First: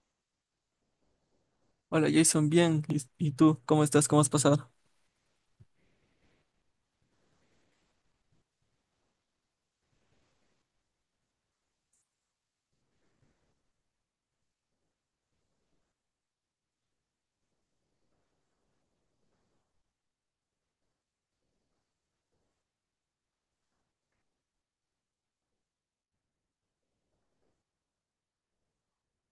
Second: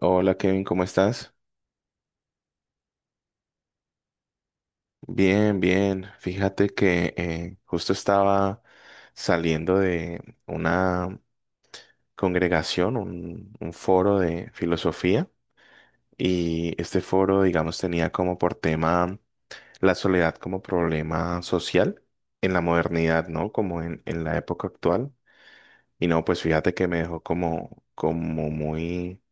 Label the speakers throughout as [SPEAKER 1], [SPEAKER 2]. [SPEAKER 1] Hola Kevin, ¿cómo estás?
[SPEAKER 2] Hola Jason, bien. ¿Y tú cómo estás? ¿Cómo has pasado?
[SPEAKER 1] Bien, bien. Fíjate que justo estaba saliendo de una congregación, un foro de filosofía y este foro, digamos, tenía como por tema la soledad como problema social en la modernidad, ¿no? Como en la época actual. Y no, pues fíjate que me dejó como, como muy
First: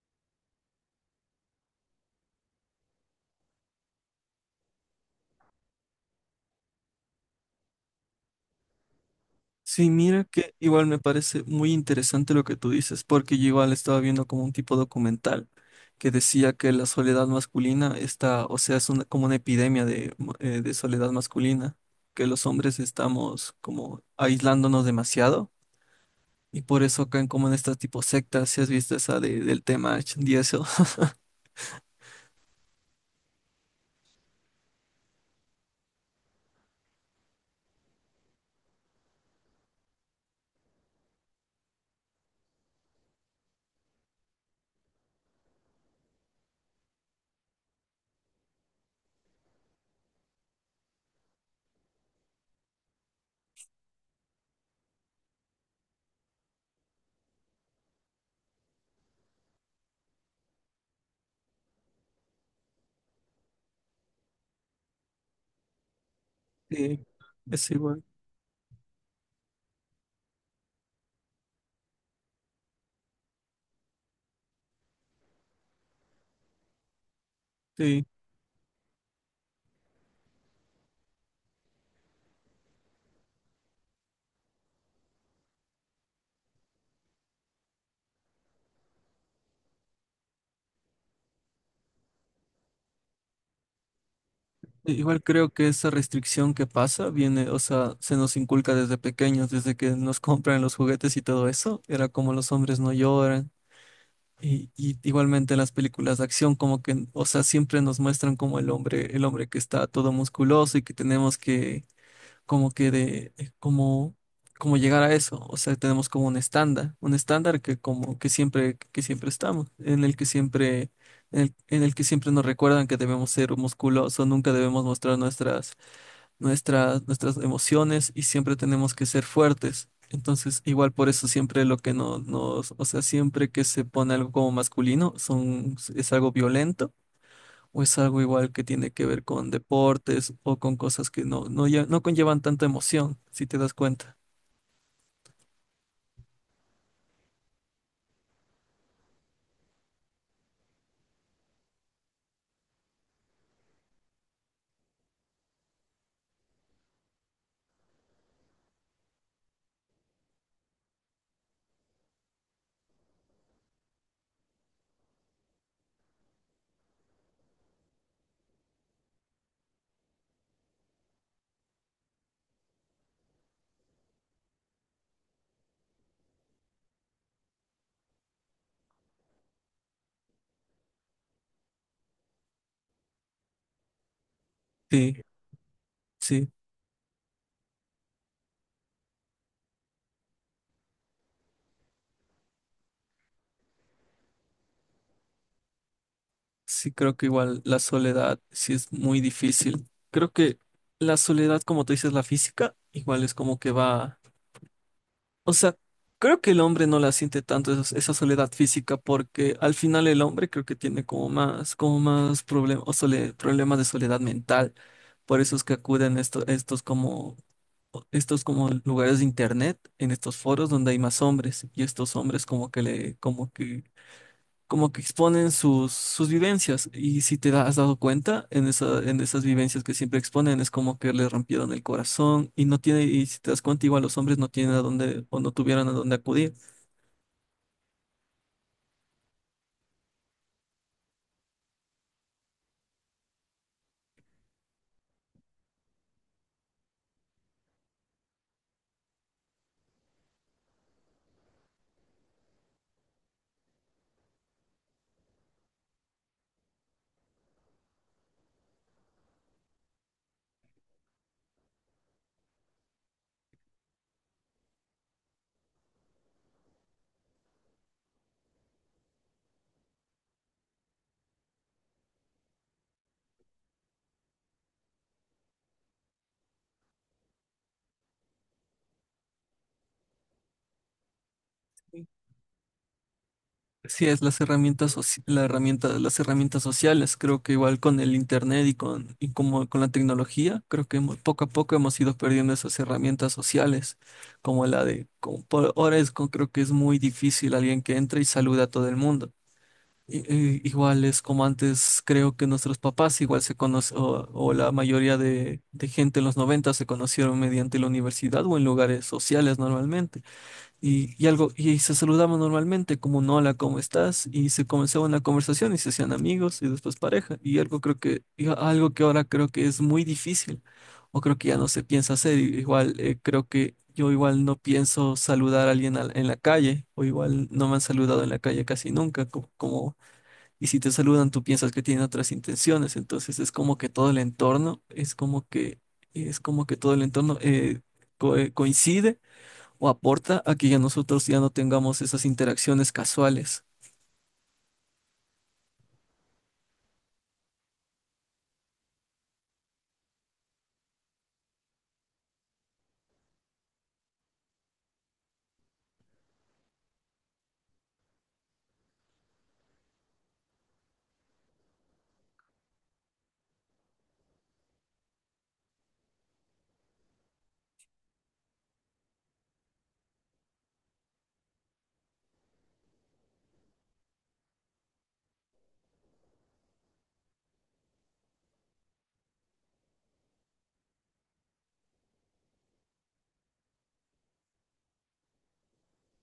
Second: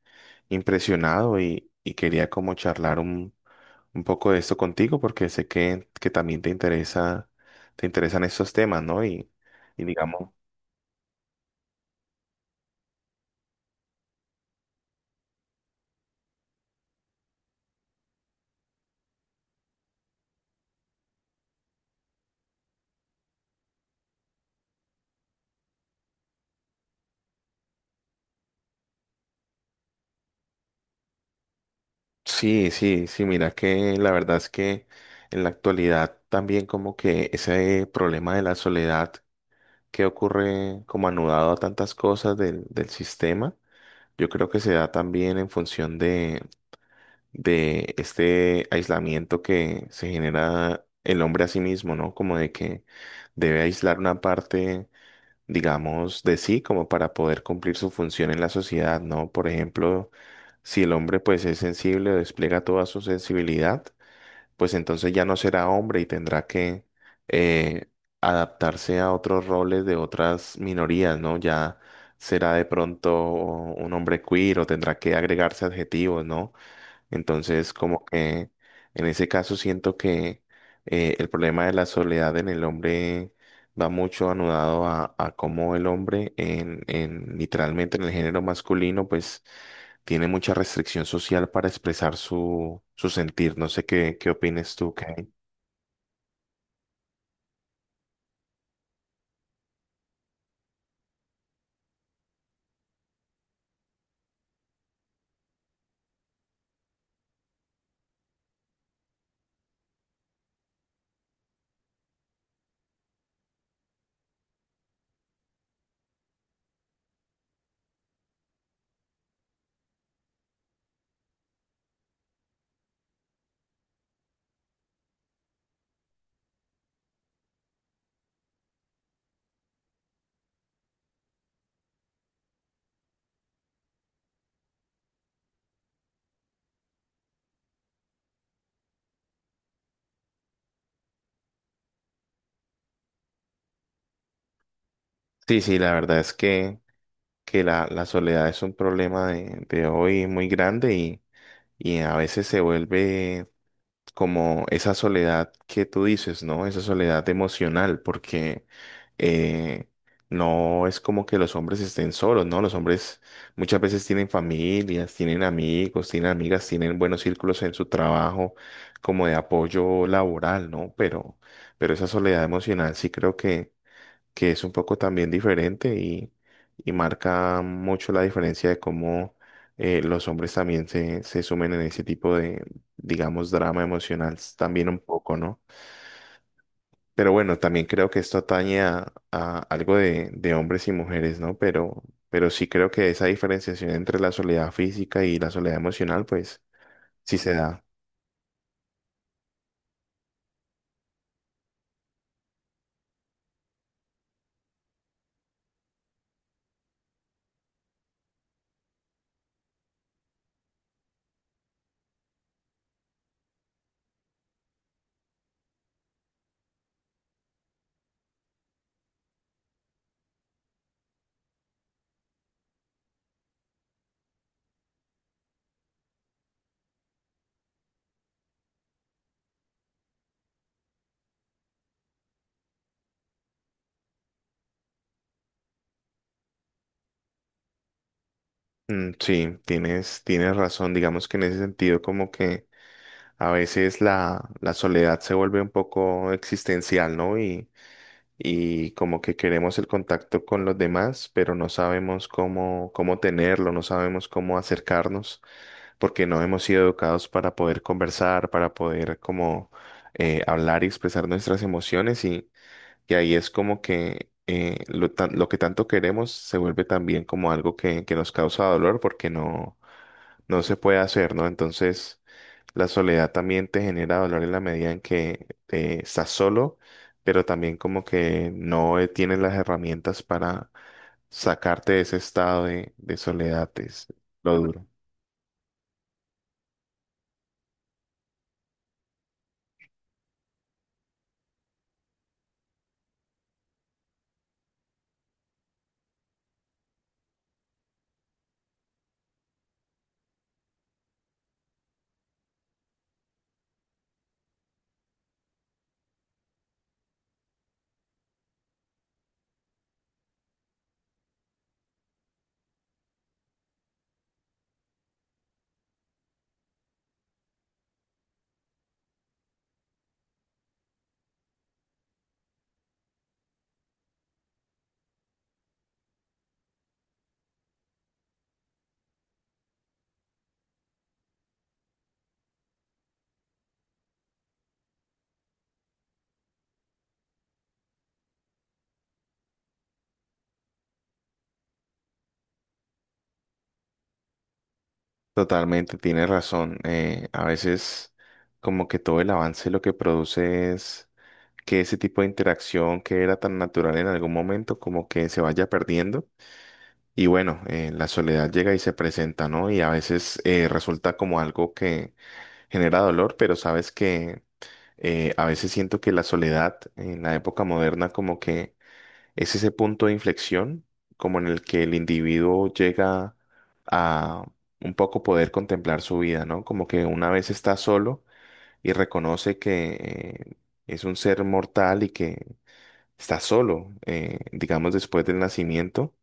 [SPEAKER 1] impresionado y quería como charlar un poco de esto contigo porque sé que también te interesa, te interesan estos temas, ¿no? Y
[SPEAKER 2] Sí, mira
[SPEAKER 1] digamos,
[SPEAKER 2] que igual me parece muy interesante lo que tú dices, porque yo igual estaba viendo como un tipo documental que decía que la soledad masculina está, o sea, es como una epidemia de soledad masculina, que los hombres estamos como aislándonos demasiado y por eso caen como en estas tipo sectas, si has visto esa del tema H y eso.
[SPEAKER 1] sí, sí, sí, mira que la verdad es que en la actualidad también como que ese problema de la soledad que ocurre como anudado a tantas cosas del, del sistema, yo creo que se da también en función de este aislamiento que se genera el hombre a sí mismo, ¿no? Como de que debe aislar una parte digamos, de sí, como para poder cumplir su función en la sociedad, ¿no? Por ejemplo, si el hombre pues es sensible o despliega toda su sensibilidad, pues entonces ya no será hombre y tendrá que
[SPEAKER 2] Sí, es
[SPEAKER 1] eh,
[SPEAKER 2] igual.
[SPEAKER 1] adaptarse a otros roles de otras minorías, ¿no? Ya será de pronto un hombre queer o tendrá que agregarse adjetivos, ¿no? Entonces, como
[SPEAKER 2] Sí.
[SPEAKER 1] que en ese caso siento que el problema de la soledad en el hombre va mucho anudado a cómo el hombre en literalmente en el género masculino, pues tiene mucha restricción social para expresar su, su sentir. No sé qué, qué opines tú,
[SPEAKER 2] Igual
[SPEAKER 1] Kay.
[SPEAKER 2] creo que esa restricción que pasa viene, o sea, se nos inculca desde pequeños, desde que nos compran los juguetes y todo eso, era como los hombres no lloran. Y igualmente en las películas de acción, como que, o sea, siempre nos muestran como el hombre, que está todo musculoso y que tenemos que como que de como llegar a eso, o sea, tenemos como un estándar que como que siempre estamos, en el que siempre en el que siempre nos recuerdan que debemos ser musculosos, nunca debemos mostrar nuestras emociones y siempre tenemos que ser fuertes. Entonces, igual por eso siempre lo que no nos, o sea, siempre que se pone algo como masculino son es algo violento o es algo igual que tiene que ver con deportes o con cosas que no, no, no conllevan tanta emoción, si te das cuenta.
[SPEAKER 1] Sí, sí, la verdad es que la soledad es un problema de hoy muy grande y a veces se vuelve como esa soledad que tú dices, ¿no? Esa soledad emocional, porque eh, no es como que los hombres estén solos, ¿no? Los hombres muchas veces tienen familias, tienen amigos, tienen amigas, tienen buenos círculos en su trabajo, como de apoyo laboral, ¿no? Pero esa soledad emocional sí creo que es un poco también diferente y marca mucho la diferencia de cómo los hombres también se sumen en ese tipo de, digamos, drama emocional también un
[SPEAKER 2] Sí,
[SPEAKER 1] poco, ¿no?
[SPEAKER 2] sí,
[SPEAKER 1] Pero bueno, también creo que esto atañe a algo de hombres y mujeres, ¿no? Pero sí creo que esa diferenciación entre la soledad física y la soledad emocional, pues
[SPEAKER 2] sí, creo que
[SPEAKER 1] sí se
[SPEAKER 2] igual la
[SPEAKER 1] da.
[SPEAKER 2] soledad sí es muy difícil. Creo que la soledad, como tú dices, la física, igual es como que va, o sea, creo que el hombre no la siente tanto esa, soledad física porque al final el hombre creo que tiene como más problemas o problemas de soledad mental. Por eso es que acuden estos como estos como lugares de internet, en estos foros donde hay más hombres y estos hombres como que le, como que exponen sus vivencias y si has dado cuenta en en esas vivencias que siempre exponen es como que le rompieron el corazón y no tiene, y si te das cuenta igual los hombres no tienen a dónde o no tuvieron a dónde acudir.
[SPEAKER 1] Mm, sí, tienes, tienes razón, digamos que en ese sentido como que a veces la, la soledad se vuelve un poco existencial, ¿no? Y como que queremos el contacto con los demás, pero no sabemos cómo, cómo tenerlo, no sabemos cómo acercarnos, porque no hemos sido educados para poder conversar, para poder como hablar y expresar nuestras emociones y ahí es como que lo, lo que tanto queremos se vuelve también como algo que nos causa dolor porque no, no se puede hacer, ¿no? Entonces... La soledad también te genera dolor en la medida en que estás solo, pero también como que no tienes las herramientas para sacarte de ese estado de soledad,
[SPEAKER 2] Sí,
[SPEAKER 1] es
[SPEAKER 2] es las
[SPEAKER 1] lo duro.
[SPEAKER 2] herramientas, las herramientas sociales. Creo que igual con el internet y como con la tecnología, creo que poco a poco hemos ido perdiendo esas herramientas sociales, como la de, como por ahora es, creo que es muy difícil alguien que entre y saluda a todo el mundo. Igual es como antes, creo que nuestros papás igual se conocen, o la mayoría de gente en los 90 se conocieron mediante la universidad o en lugares sociales normalmente. Y se saludaban normalmente como un hola, ¿cómo estás? Y se comenzaba una conversación y se hacían amigos y después pareja. Y algo creo que, algo que ahora creo que es muy difícil, o creo que ya no se piensa hacer. Igual creo que yo igual no pienso saludar a alguien en la calle, o igual no me han saludado en la calle casi nunca, como, y si te saludan, tú piensas que tienen otras intenciones. Entonces es como que todo el entorno, es como que todo el entorno coincide o aporta a que ya nosotros ya no tengamos esas interacciones casuales,
[SPEAKER 1] Totalmente, tienes razón. A veces como que todo el avance lo que produce es que ese tipo de interacción que era tan natural en algún momento como que se vaya perdiendo. Y bueno, la soledad llega y se presenta, ¿no? Y a veces resulta como algo que genera dolor, pero sabes que a veces siento que la soledad en la época moderna como que es ese punto de inflexión, como en el que el individuo llega a un poco poder contemplar su vida, ¿no? Como que una vez está solo y reconoce que es un ser mortal y que está solo, digamos, después del nacimiento,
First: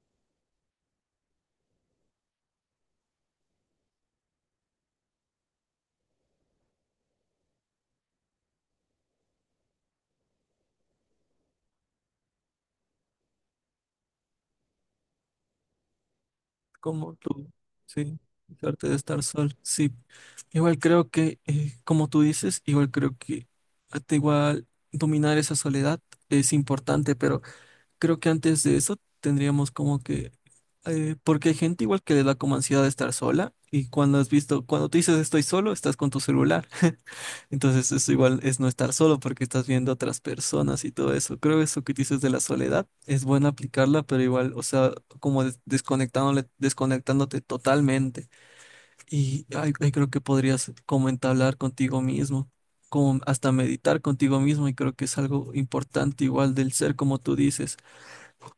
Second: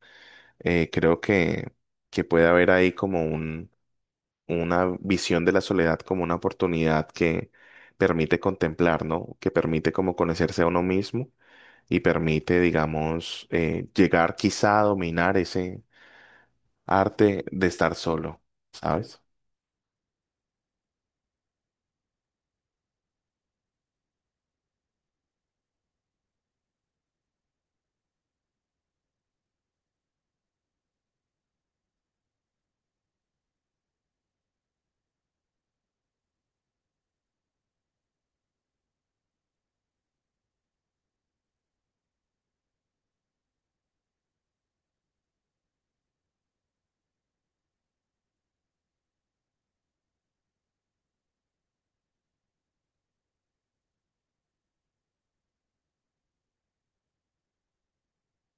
[SPEAKER 1] creo que puede haber ahí como una visión de la soledad como una oportunidad que permite contemplar, ¿no? Que permite como conocerse a uno mismo y permite, digamos, llegar quizá a dominar ese
[SPEAKER 2] como
[SPEAKER 1] arte
[SPEAKER 2] tú,
[SPEAKER 1] de estar
[SPEAKER 2] sí,
[SPEAKER 1] solo,
[SPEAKER 2] dejarte de
[SPEAKER 1] ¿sabes?
[SPEAKER 2] estar sí. Igual creo que, como tú dices, igual creo que hasta igual dominar esa soledad es importante, pero creo que antes de eso tendríamos como que, porque hay gente igual que le da como ansiedad de estar sola. Y cuando has visto, cuando tú dices estoy solo, estás con tu celular. Entonces, eso igual es no estar solo porque estás viendo a otras personas y todo eso. Creo eso que dices de la soledad es bueno aplicarla, pero igual, o sea, como desconectándote totalmente. Y ay ahí creo que podrías como entablar contigo mismo, como hasta meditar contigo mismo. Y creo que es algo importante igual del ser, como tú dices.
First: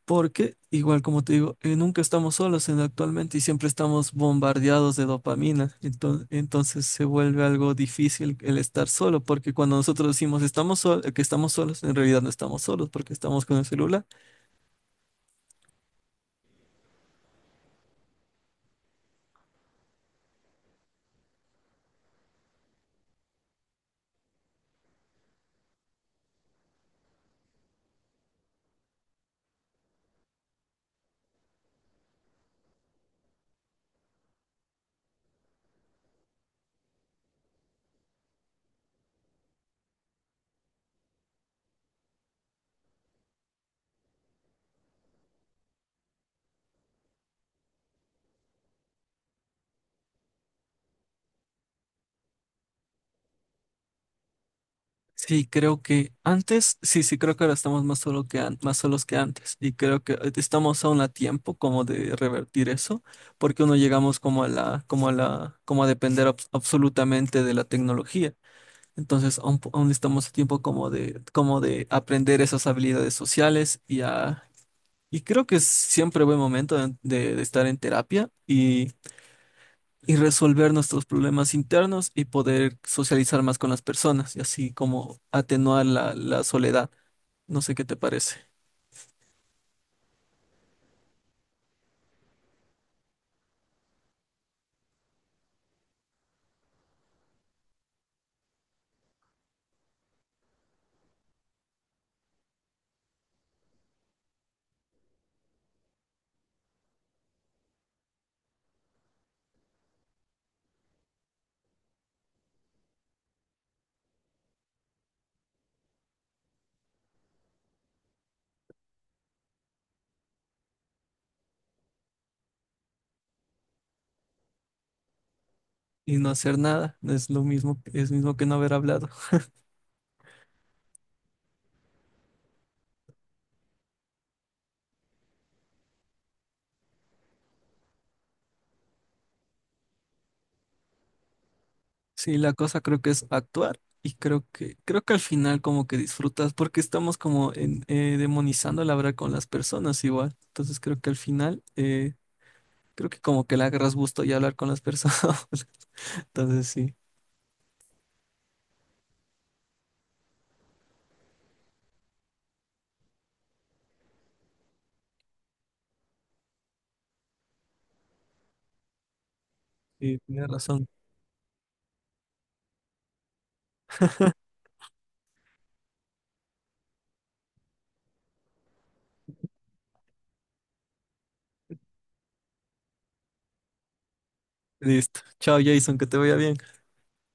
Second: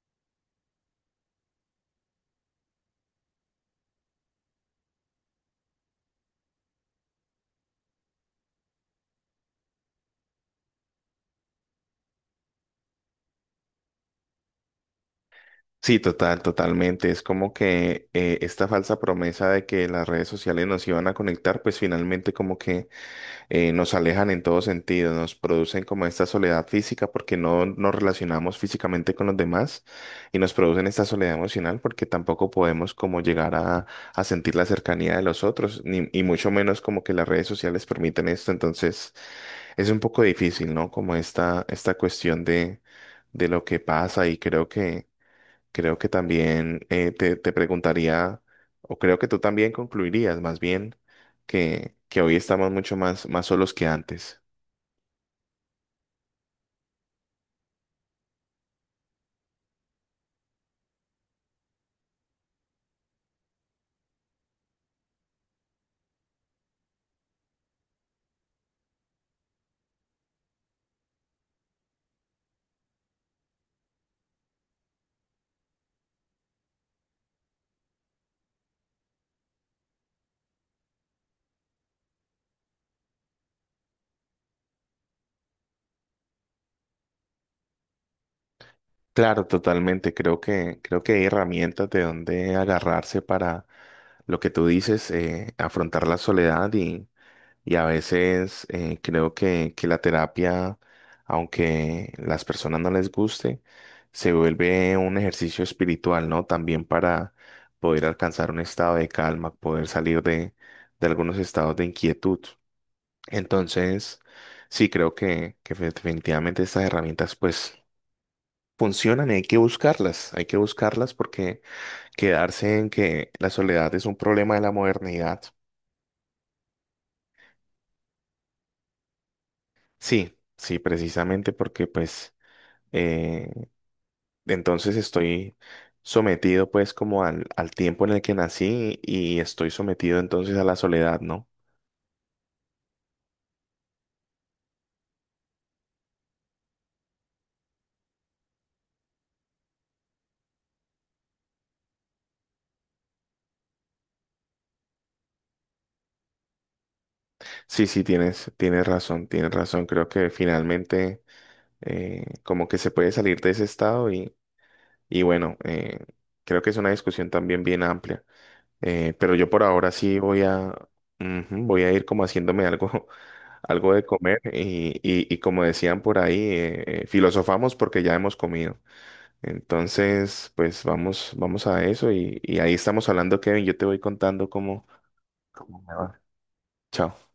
[SPEAKER 2] Porque, igual como te digo, nunca estamos solos en actualmente y siempre estamos bombardeados de dopamina. Entonces se vuelve algo difícil el estar solo, porque cuando nosotros decimos estamos que estamos solos, en realidad no estamos solos porque estamos con el celular.
[SPEAKER 1] Sí, total, totalmente. Es como que esta falsa promesa de que las redes sociales nos iban a conectar, pues finalmente como que nos alejan en todo sentido, nos producen como esta soledad física porque no nos relacionamos físicamente con los demás y nos producen esta soledad emocional porque tampoco podemos como llegar a sentir la cercanía de los otros, ni, y mucho menos como que las redes sociales permiten esto, entonces es un poco difícil, ¿no? Como esta cuestión de lo que pasa y creo que... Creo que también te, te preguntaría, o creo que tú también concluirías más bien que hoy estamos mucho más, más solos que antes.
[SPEAKER 2] Sí, creo que antes, sí, sí, creo que ahora estamos más solo que más solos que antes. Y creo que estamos aún a tiempo como de revertir eso, porque uno llegamos como a depender absolutamente de la tecnología. Entonces aún, aún estamos a tiempo como de aprender esas habilidades sociales y creo que es siempre buen momento de estar en terapia y resolver nuestros problemas internos y poder socializar más con las personas y así como atenuar la soledad. No sé qué te parece.
[SPEAKER 1] Claro, totalmente. Creo que hay herramientas de donde agarrarse para lo que tú dices, afrontar la soledad. Y a veces creo que la terapia, aunque las personas no les guste, se vuelve un ejercicio espiritual, ¿no? También para poder alcanzar un estado de calma, poder salir de algunos estados de inquietud. Entonces, sí, creo que definitivamente estas herramientas pues funcionan y hay que buscarlas porque quedarse en que la soledad es un problema de la modernidad.
[SPEAKER 2] Y no hacer nada no es lo mismo, es mismo que no haber hablado.
[SPEAKER 1] Sí, sí, precisamente porque pues... Eh, entonces estoy sometido pues como al, al tiempo en el que nací y estoy sometido entonces a la soledad, ¿no?
[SPEAKER 2] Sí, la cosa creo que es actuar y creo que al final como que disfrutas porque estamos como demonizando la hablar con las personas igual. Entonces creo que al final creo que como que le agarras gusto y hablar con las personas. Entonces sí,
[SPEAKER 1] Sí, sí, tienes, tienes razón, tienes razón. Creo que finalmente como que se puede salir de ese estado y bueno, creo que es una discusión también bien amplia. Pero yo por ahora sí
[SPEAKER 2] sí,
[SPEAKER 1] voy
[SPEAKER 2] tienes
[SPEAKER 1] a,
[SPEAKER 2] razón.
[SPEAKER 1] ujú, voy a ir como haciéndome algo, algo de comer y como decían por ahí, filosofamos porque ya hemos comido. Entonces, pues vamos, vamos a eso y ahí estamos hablando, Kevin. Yo te voy contando cómo,
[SPEAKER 2] Listo. Chao,
[SPEAKER 1] cómo me
[SPEAKER 2] Jason, que te
[SPEAKER 1] va.
[SPEAKER 2] vaya bien.
[SPEAKER 1] Chao.